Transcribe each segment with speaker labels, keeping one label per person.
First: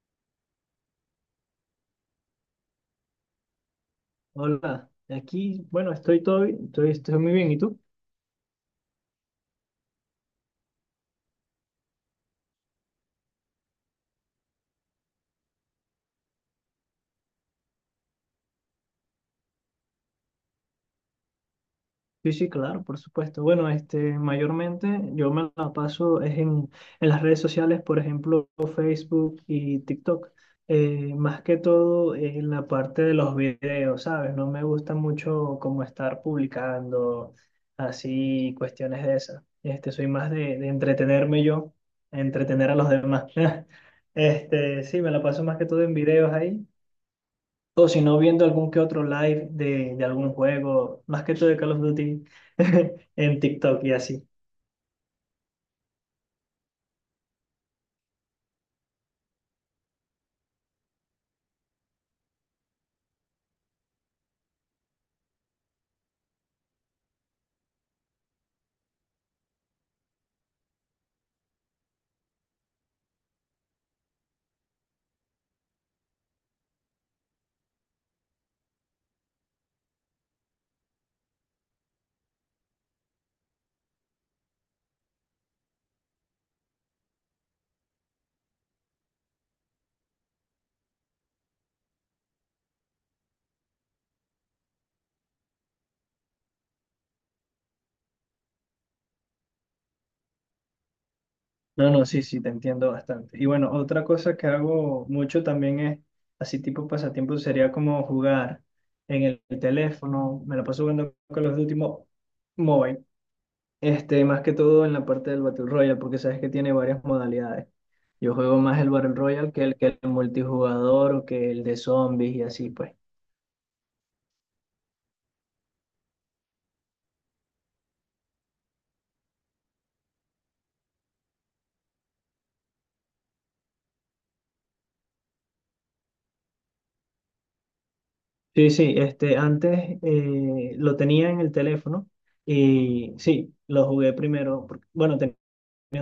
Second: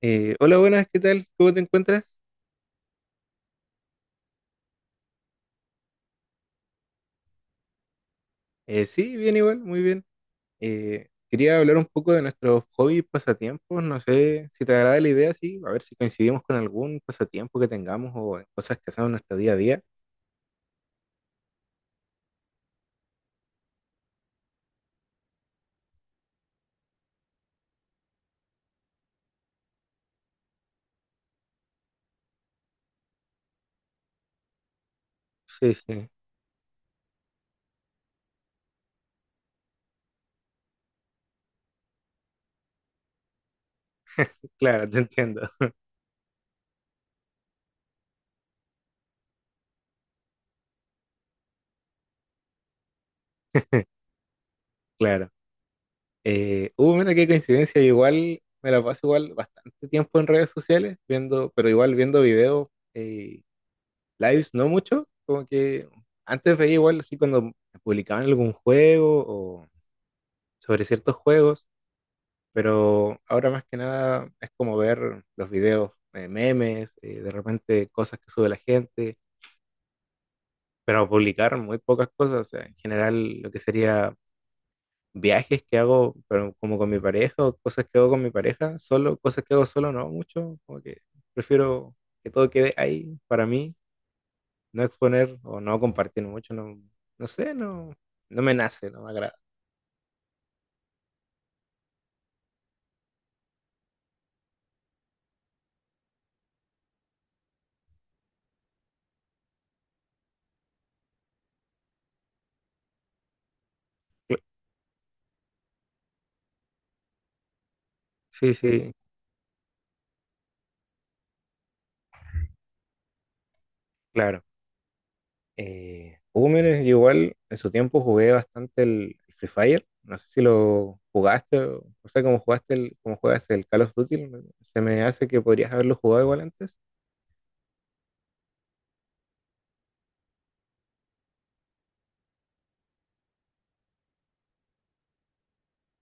Speaker 1: Hola, buenas, ¿qué tal? ¿Cómo te encuentras?
Speaker 2: Hola, aquí, bueno, estoy todo bien, estoy muy bien, ¿y tú?
Speaker 1: Sí, bien igual, muy bien. Quería hablar un poco de nuestros hobbies, pasatiempos. No sé si te agrada la idea, sí. A ver si coincidimos con algún pasatiempo que tengamos o en cosas que hacemos en nuestro día a día.
Speaker 2: Sí, sí, claro, por supuesto. Bueno, mayormente yo me la paso es en las redes sociales, por ejemplo, Facebook y TikTok. Más que todo en la parte de los videos, ¿sabes? No me gusta mucho
Speaker 1: Sí,
Speaker 2: como
Speaker 1: sí,
Speaker 2: estar publicando así cuestiones de esas. Soy más de entretenerme yo, entretener a los demás. Este,
Speaker 1: claro, te
Speaker 2: sí, me la
Speaker 1: entiendo,
Speaker 2: paso más que todo en videos ahí. O si no, viendo algún que otro live de algún juego, más que todo de Call of Duty, en TikTok y así.
Speaker 1: claro. Mira qué coincidencia, yo igual me la paso igual bastante tiempo en redes sociales, viendo, pero igual viendo videos, eh, lives no mucho, como que antes veía igual así cuando publicaban algún juego sobre ciertos juegos, pero ahora más que nada es como ver los videos, memes, de repente cosas que sube la gente, pero publicar muy pocas cosas, o sea, en general lo que sería viajes que hago, pero como con mi pareja, o cosas que hago con mi pareja, solo, cosas que hago solo no mucho, como que prefiero que todo quede ahí para mí, no exponer o no compartir mucho, no, no sé, no, no me nace, no me agrada.
Speaker 2: No, no, sí, sí, te entiendo bastante. Y bueno, otra cosa que hago mucho también es, así tipo pasatiempo, sería como jugar en el teléfono. Me la paso jugando Call of Duty Mobile. Este,
Speaker 1: Cl-
Speaker 2: más que todo en la parte del Battle Royale, porque sabes que tiene varias modalidades. Yo
Speaker 1: Sí,
Speaker 2: juego más el
Speaker 1: sí,
Speaker 2: Battle Royale que el multijugador o que el de zombies y así, pues.
Speaker 1: claro. Mire, yo igual en su tiempo jugué bastante el Free Fire. No sé si lo jugaste, o no sé cómo jugaste el, cómo juegas el Call of Duty. Se me hace que podrías haberlo jugado igual antes.
Speaker 2: Sí, sí, antes lo tenía en el teléfono y sí, lo jugué primero. Porque, bueno, tenía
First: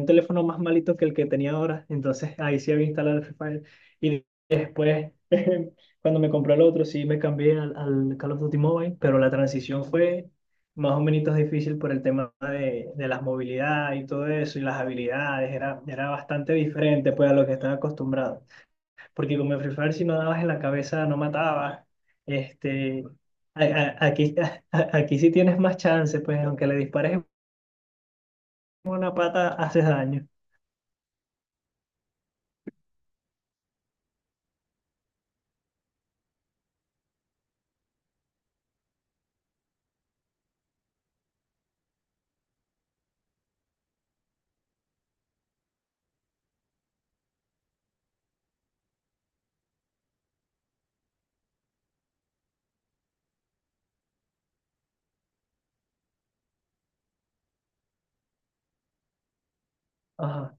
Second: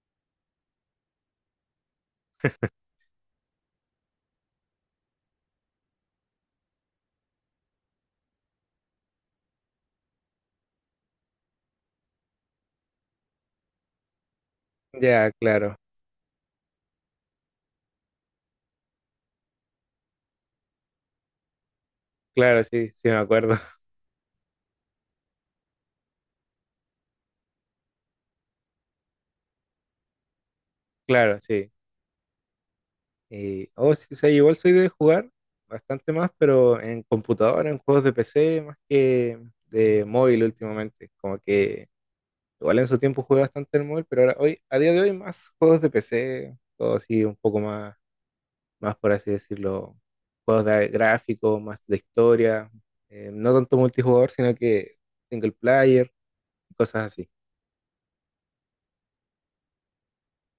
Speaker 2: un teléfono más malito que el que tenía ahora, entonces ahí sí había instalado el Free Fire. Y después, cuando me compré el otro, sí me cambié al Call of Duty Mobile, pero la transición fue más o menos difícil por el tema de las movilidades y todo eso, y las
Speaker 1: Ya,
Speaker 2: habilidades,
Speaker 1: claro,
Speaker 2: era bastante diferente pues a lo que estaba acostumbrado porque como en Free Fire si no dabas en la cabeza no matabas.
Speaker 1: claro, sí,
Speaker 2: Este,
Speaker 1: sí me acuerdo.
Speaker 2: a- a- aquí, aquí sí tienes más chance, pues aunque le dispares en una pata haces daño.
Speaker 1: Claro, sí. Y, sí, sí, igual soy de jugar bastante más, pero en computadora, en juegos de PC, más que de móvil últimamente. Como que igual en su tiempo jugué bastante el móvil, pero ahora hoy, a día de hoy, más juegos de PC, todo así un poco más más por así decirlo, juegos de gráficos, más de historia, no tanto multijugador, sino que single player, cosas así.
Speaker 2: Ajá.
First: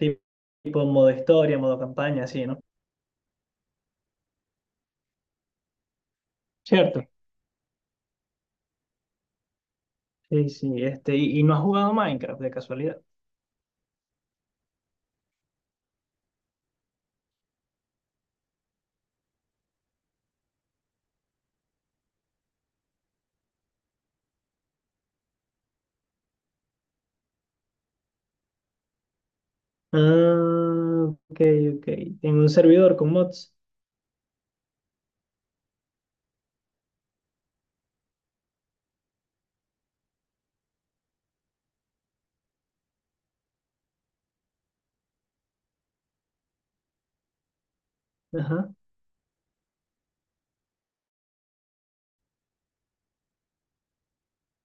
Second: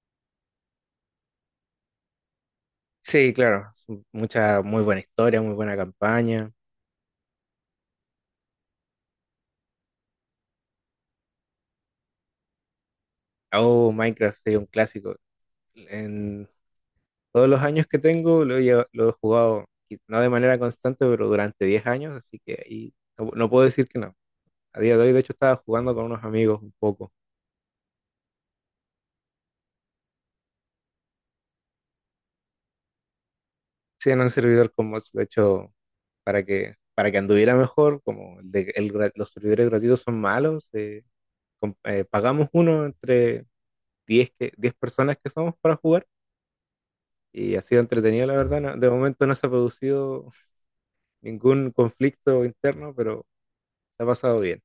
Speaker 2: Tipo, tipo modo historia, modo campaña, así, ¿no?
Speaker 1: Sí, claro, mucha, muy buena historia, muy buena campaña.
Speaker 2: Cierto. Sí, sí, y no has jugado Minecraft de casualidad.
Speaker 1: Oh, Minecraft es un clásico. En todos los años que tengo lo he, lo he jugado, y no de manera constante, pero durante 10 años, así que ahí no, no puedo decir que no. A día de hoy, de hecho, estaba jugando con unos amigos un poco.
Speaker 2: Ah, ok, ok. En un servidor con mods.
Speaker 1: Sí, en un servidor con mods, de hecho, para que anduviera mejor, como el de- el gra- los servidores gratuitos son malos, pagamos uno entre 10 personas que somos para jugar y ha sido entretenido, la verdad.
Speaker 2: Ajá.
Speaker 1: De momento no se ha producido ningún conflicto interno, pero se ha pasado bien.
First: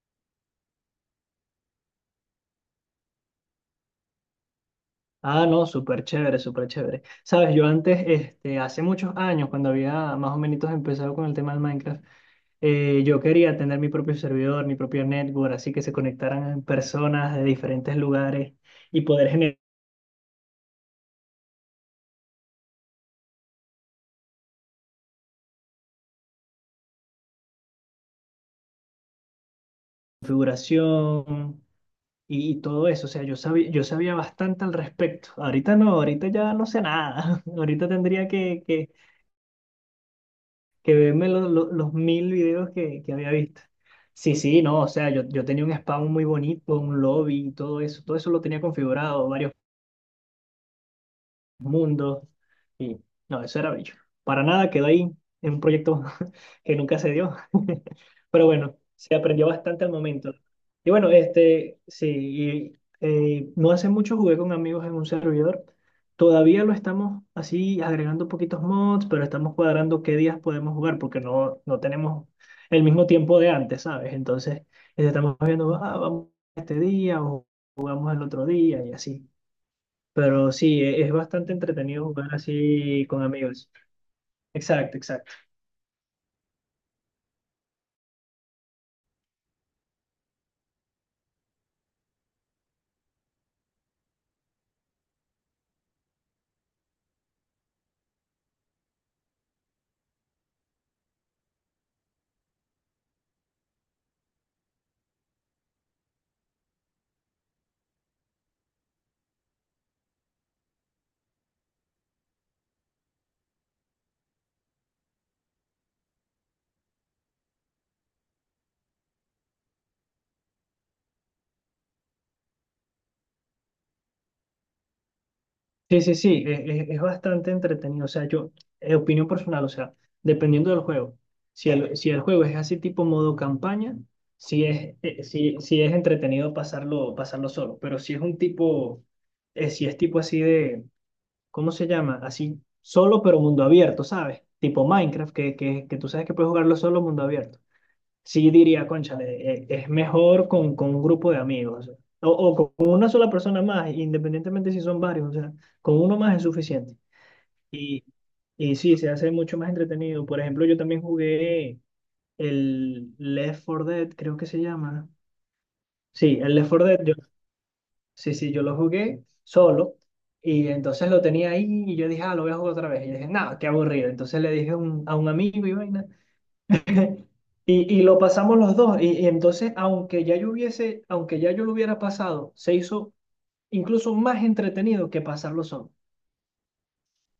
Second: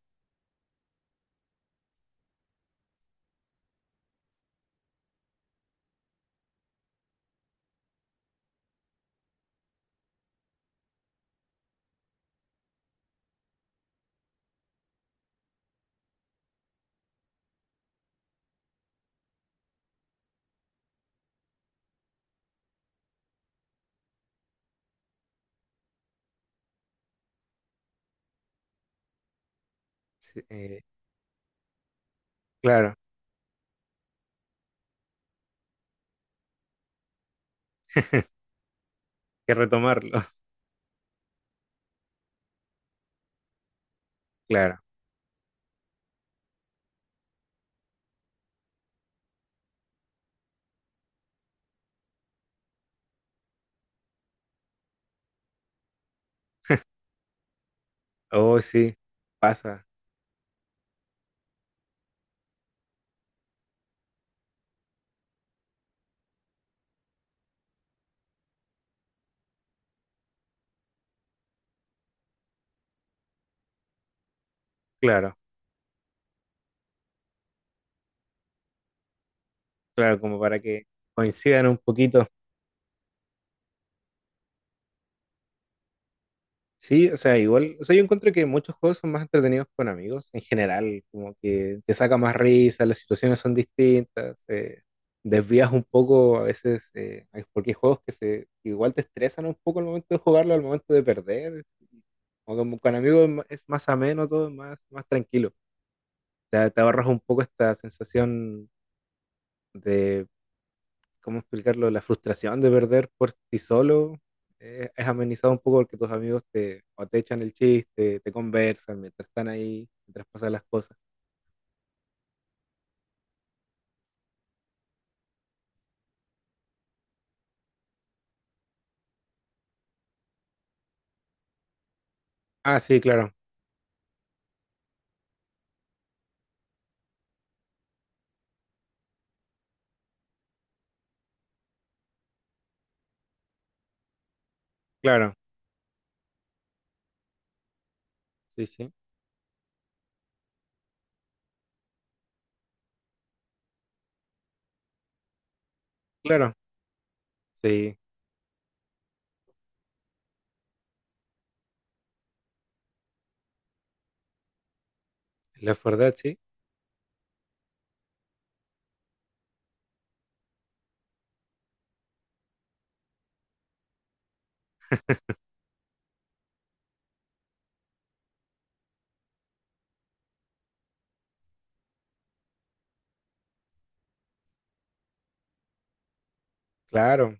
Speaker 2: Ah, no, súper chévere, súper chévere. Sabes, yo antes, hace muchos años, cuando había más o menos empezado con el tema del Minecraft, yo quería tener mi propio servidor, mi propio network, así que se conectaran personas de diferentes lugares y poder generar
Speaker 1: Sí,
Speaker 2: configuración y
Speaker 1: claro,
Speaker 2: todo
Speaker 1: hay
Speaker 2: eso. O sea, yo sabía bastante al respecto. Ahorita no, ahorita ya no sé nada. Ahorita tendría que, que,
Speaker 1: que retomarlo,
Speaker 2: que verme los mil videos que había visto. Sí, sí,
Speaker 1: claro.
Speaker 2: no, o sea, yo tenía un spawn muy bonito, un lobby y todo eso. Todo eso lo tenía configurado, varios mundo. Y no, eso era bello. Para nada quedó ahí en un proyecto que nunca se dio. Pero
Speaker 1: Oh,
Speaker 2: bueno,
Speaker 1: sí,
Speaker 2: se aprendió
Speaker 1: pasa,
Speaker 2: bastante al momento. Y bueno, sí, y, no hace mucho jugué con amigos en un servidor. Todavía lo estamos así agregando poquitos mods, pero estamos cuadrando qué días podemos jugar porque no, no tenemos el mismo tiempo de antes, ¿sabes? Entonces, estamos
Speaker 1: claro,
Speaker 2: viendo, ah, vamos este día o jugamos el otro día y así.
Speaker 1: claro, como
Speaker 2: Pero
Speaker 1: para
Speaker 2: sí,
Speaker 1: que
Speaker 2: es bastante
Speaker 1: coincidan un
Speaker 2: entretenido
Speaker 1: poquito.
Speaker 2: jugar así con amigos. Exacto, exacto.
Speaker 1: Sí, o sea, igual, o sea, yo encuentro que muchos juegos son más entretenidos con amigos en general, como que te saca más risa, las situaciones son distintas, desvías un poco a veces, porque hay juegos que se igual te estresan un poco al momento de jugarlo, al momento de perder, o como con amigos es más ameno todo, es más, más tranquilo, te ahorras un poco esta sensación. ¿Cómo explicarlo? La frustración de perder por ti solo es amenizado un poco porque tus amigos te, o te echan el chiste, te conversan mientras están ahí, mientras pasan las cosas.
Speaker 2: Sí, sí, sí, es, bastante entretenido. O sea, yo, opinión personal, o sea, dependiendo del juego. Si el juego es así
Speaker 1: Ah, sí,
Speaker 2: tipo
Speaker 1: claro,
Speaker 2: modo campaña, sí, sí es entretenido pasarlo, pasarlo solo. Pero si es tipo así de, ¿cómo se llama? Así solo pero mundo abierto, ¿sabes? Tipo Minecraft,
Speaker 1: claro,
Speaker 2: que tú sabes que puedes jugarlo solo mundo abierto. Sí
Speaker 1: sí,
Speaker 2: diría,
Speaker 1: sí,
Speaker 2: cónchale, es mejor con un grupo de amigos o con una sola persona más, independientemente si son varios, o sea, con uno más es
Speaker 1: claro,
Speaker 2: suficiente.
Speaker 1: sí,
Speaker 2: Y, y sí, se hace mucho más entretenido. Por ejemplo, yo también jugué el Left 4 Dead, creo que se llama.
Speaker 1: la verdad, sí,
Speaker 2: Sí, el Left 4 Dead, yo, sí, sí, yo lo jugué solo. Y entonces lo tenía ahí y yo dije, ah, lo voy a jugar otra vez. Y dije, no, qué aburrido. Entonces le dije a un amigo y vaina. Y lo pasamos los dos. Y entonces, aunque ya yo lo hubiera pasado, se hizo incluso más entretenido que pasarlo solo.
Speaker 1: claro,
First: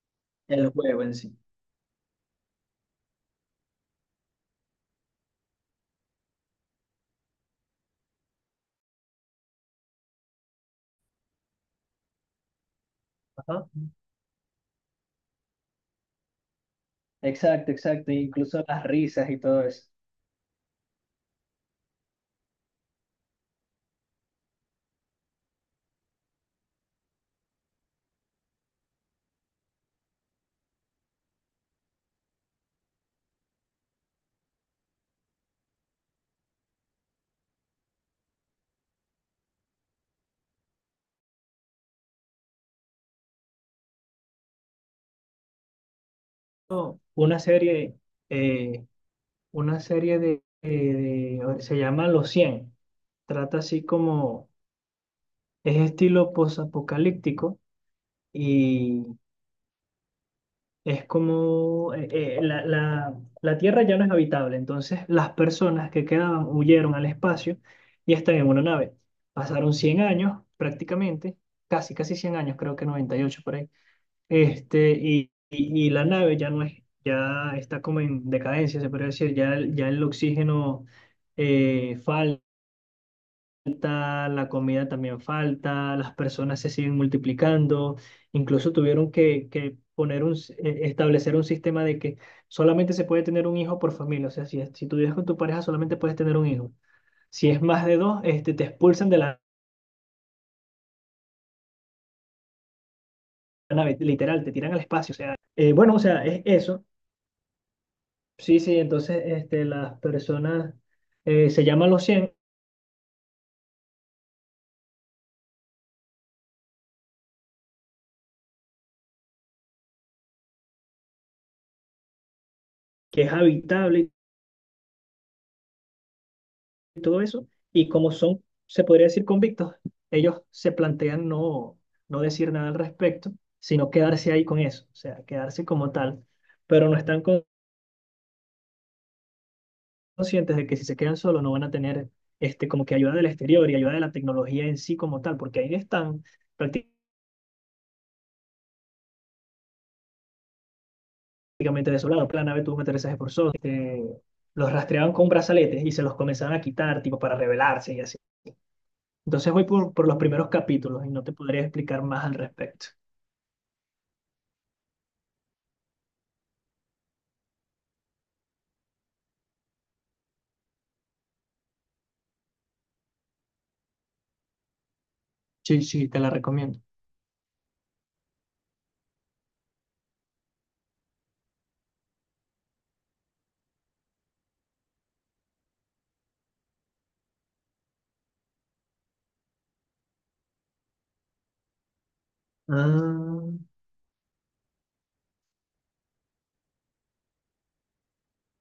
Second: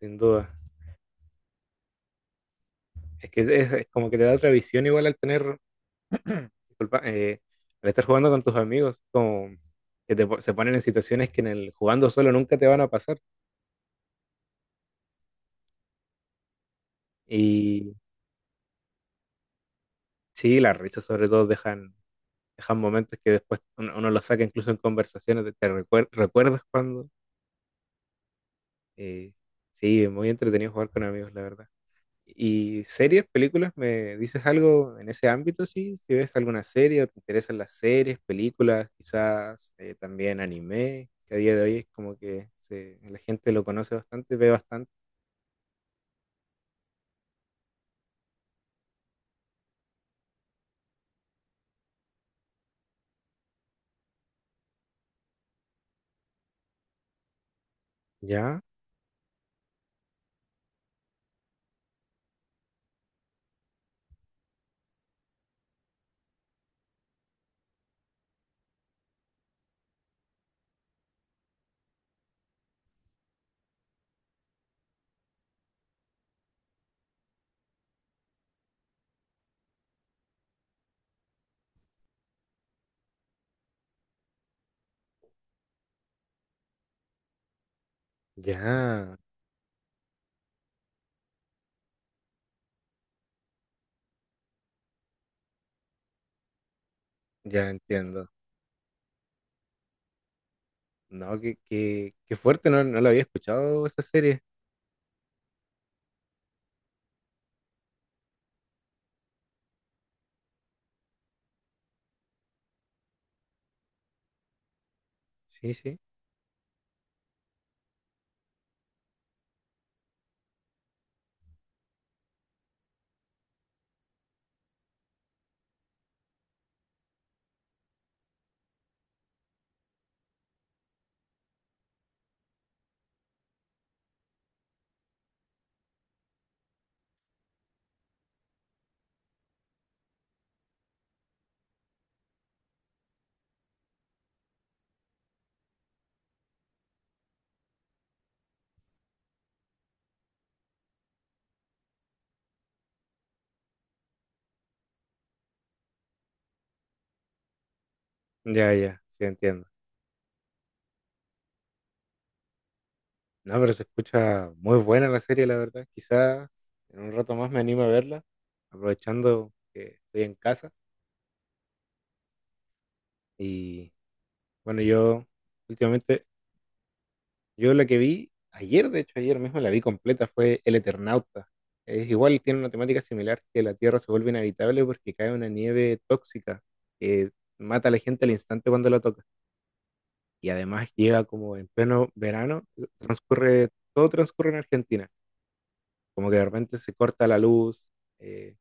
Speaker 1: sin duda.
Speaker 2: El juego en sí.
Speaker 1: Es que es como que te da otra visión igual al tener, disculpa, al estar jugando con tus amigos, como que se ponen en situaciones que en el jugando solo nunca te van a pasar.
Speaker 2: Ajá. Exacto,
Speaker 1: Y
Speaker 2: exacto. Incluso las risas y todo eso.
Speaker 1: sí, las risas sobre todo dejan dejan momentos que después uno, uno los saca incluso en conversaciones, recuerdas cuando... eh, sí, es muy entretenido jugar con amigos, la verdad. ¿Y series, películas? ¿Me dices algo en ese ámbito? Sí, si ves alguna serie o te interesan las series, películas, quizás también anime, que a día de hoy es como que la gente lo conoce bastante, ve bastante.
Speaker 2: No, eh, una serie se llama Los 100. Trata así como, es estilo posapocalíptico.
Speaker 1: Ya,
Speaker 2: Es como la, la- la Tierra ya no es habitable, entonces las personas que quedaban huyeron al espacio y están en una nave. Pasaron 100 años prácticamente, casi, casi 100 años, creo que 98 por ahí. Y la nave ya no es, ya está como en decadencia, se podría decir, ya el oxígeno eh, falta falta, la comida también falta, las personas se siguen multiplicando, incluso tuvieron
Speaker 1: ya,
Speaker 2: que establecer un sistema de que solamente se puede tener un hijo por familia, o sea, si, si tú vives con tu pareja solamente puedes tener un hijo, si es
Speaker 1: ya
Speaker 2: más de dos,
Speaker 1: entiendo.
Speaker 2: te expulsan de la
Speaker 1: No, qué, qué, qué fuerte, no, no lo había escuchado
Speaker 2: nave,
Speaker 1: esa serie.
Speaker 2: literal, te tiran al espacio, o sea, bueno, o sea, es eso, sí, sí, entonces las personas, se llaman los 100
Speaker 1: Sí, sí.
Speaker 2: que es habitable. Y todo eso, y como son, se podría decir, convictos, ellos se plantean no, no decir nada al respecto, sino quedarse ahí con eso, o sea, quedarse como tal, pero no están conscientes de que si se quedan solos no van a tener como que ayuda del exterior y ayuda de la tecnología en sí como tal, porque ahí están prácticamente desolados, la nave tuvo un aterrizaje forzoso, los rastreaban con brazaletes y se los comenzaban a quitar, tipo, para rebelarse y así.
Speaker 1: Ya, ya, sí
Speaker 2: Entonces voy
Speaker 1: entiendo.
Speaker 2: por los primeros capítulos y no te podría explicar más al respecto.
Speaker 1: No, pero se escucha muy buena la serie, la verdad. Quizás en un rato más me animo a verla, aprovechando que estoy en casa. Y bueno, yo
Speaker 2: Sí, sí, te
Speaker 1: últimamente,
Speaker 2: la recomiendo.
Speaker 1: yo la que vi ayer, de hecho ayer mismo la vi completa, fue El Eternauta. Es igual, tiene una temática similar que la Tierra se vuelve inhabitable porque cae una nieve tóxica que mata a la gente al instante cuando la toca. Y además llega como en pleno verano,
Speaker 2: Ah,
Speaker 1: transcurre, todo transcurre en Argentina. Como que de repente se corta la luz, eh,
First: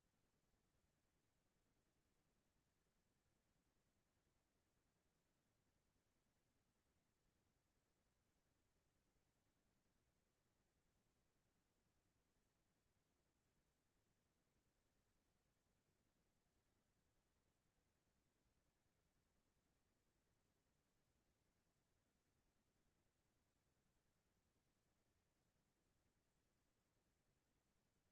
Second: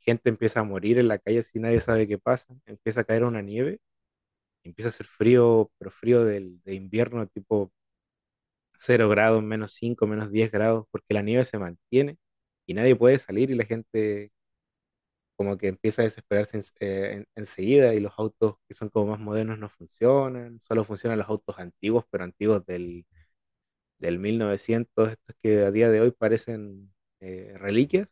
Speaker 1: gente empieza a morir en la calle si nadie sabe qué pasa, empieza a caer una nieve, empieza a hacer frío, pero frío del, de invierno, tipo 0 grados, -5, -10 grados, porque la nieve se mantiene y nadie puede salir y la gente como que empieza a desesperarse enseguida y los autos que son como más modernos no funcionan, solo funcionan los autos antiguos, pero antiguos del, del 1900, estos que a día de hoy parecen reliquias,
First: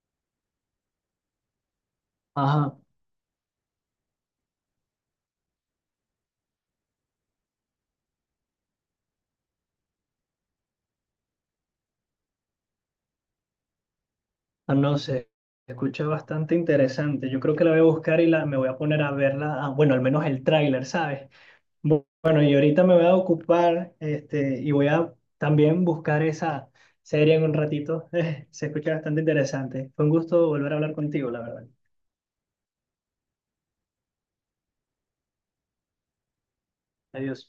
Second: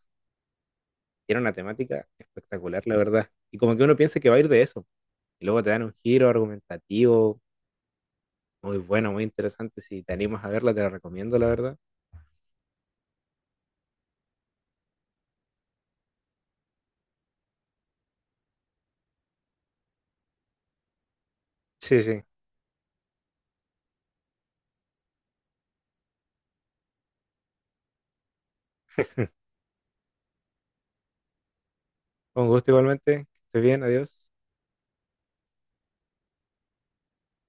Speaker 1: era una temática
Speaker 2: ajá,
Speaker 1: espectacular, la verdad. Y como que uno piensa que va a ir de eso. Y luego te dan un giro argumentativo muy bueno, muy interesante. Si te animas a verla, te la recomiendo, la verdad.
Speaker 2: ah, no sé, se escucha bastante interesante. Yo creo que la voy a buscar y me voy a poner a verla, ah, bueno, al menos el tráiler, ¿sabes?
Speaker 1: Sí, sí.
Speaker 2: Bueno, y ahorita me voy a ocupar, y voy a también buscar esa serie en un ratito. Se escucha bastante interesante. Fue un gusto volver a hablar contigo, la verdad.
Speaker 1: Con gusto igualmente. Que estés bien, adiós.
Speaker 2: Adiós.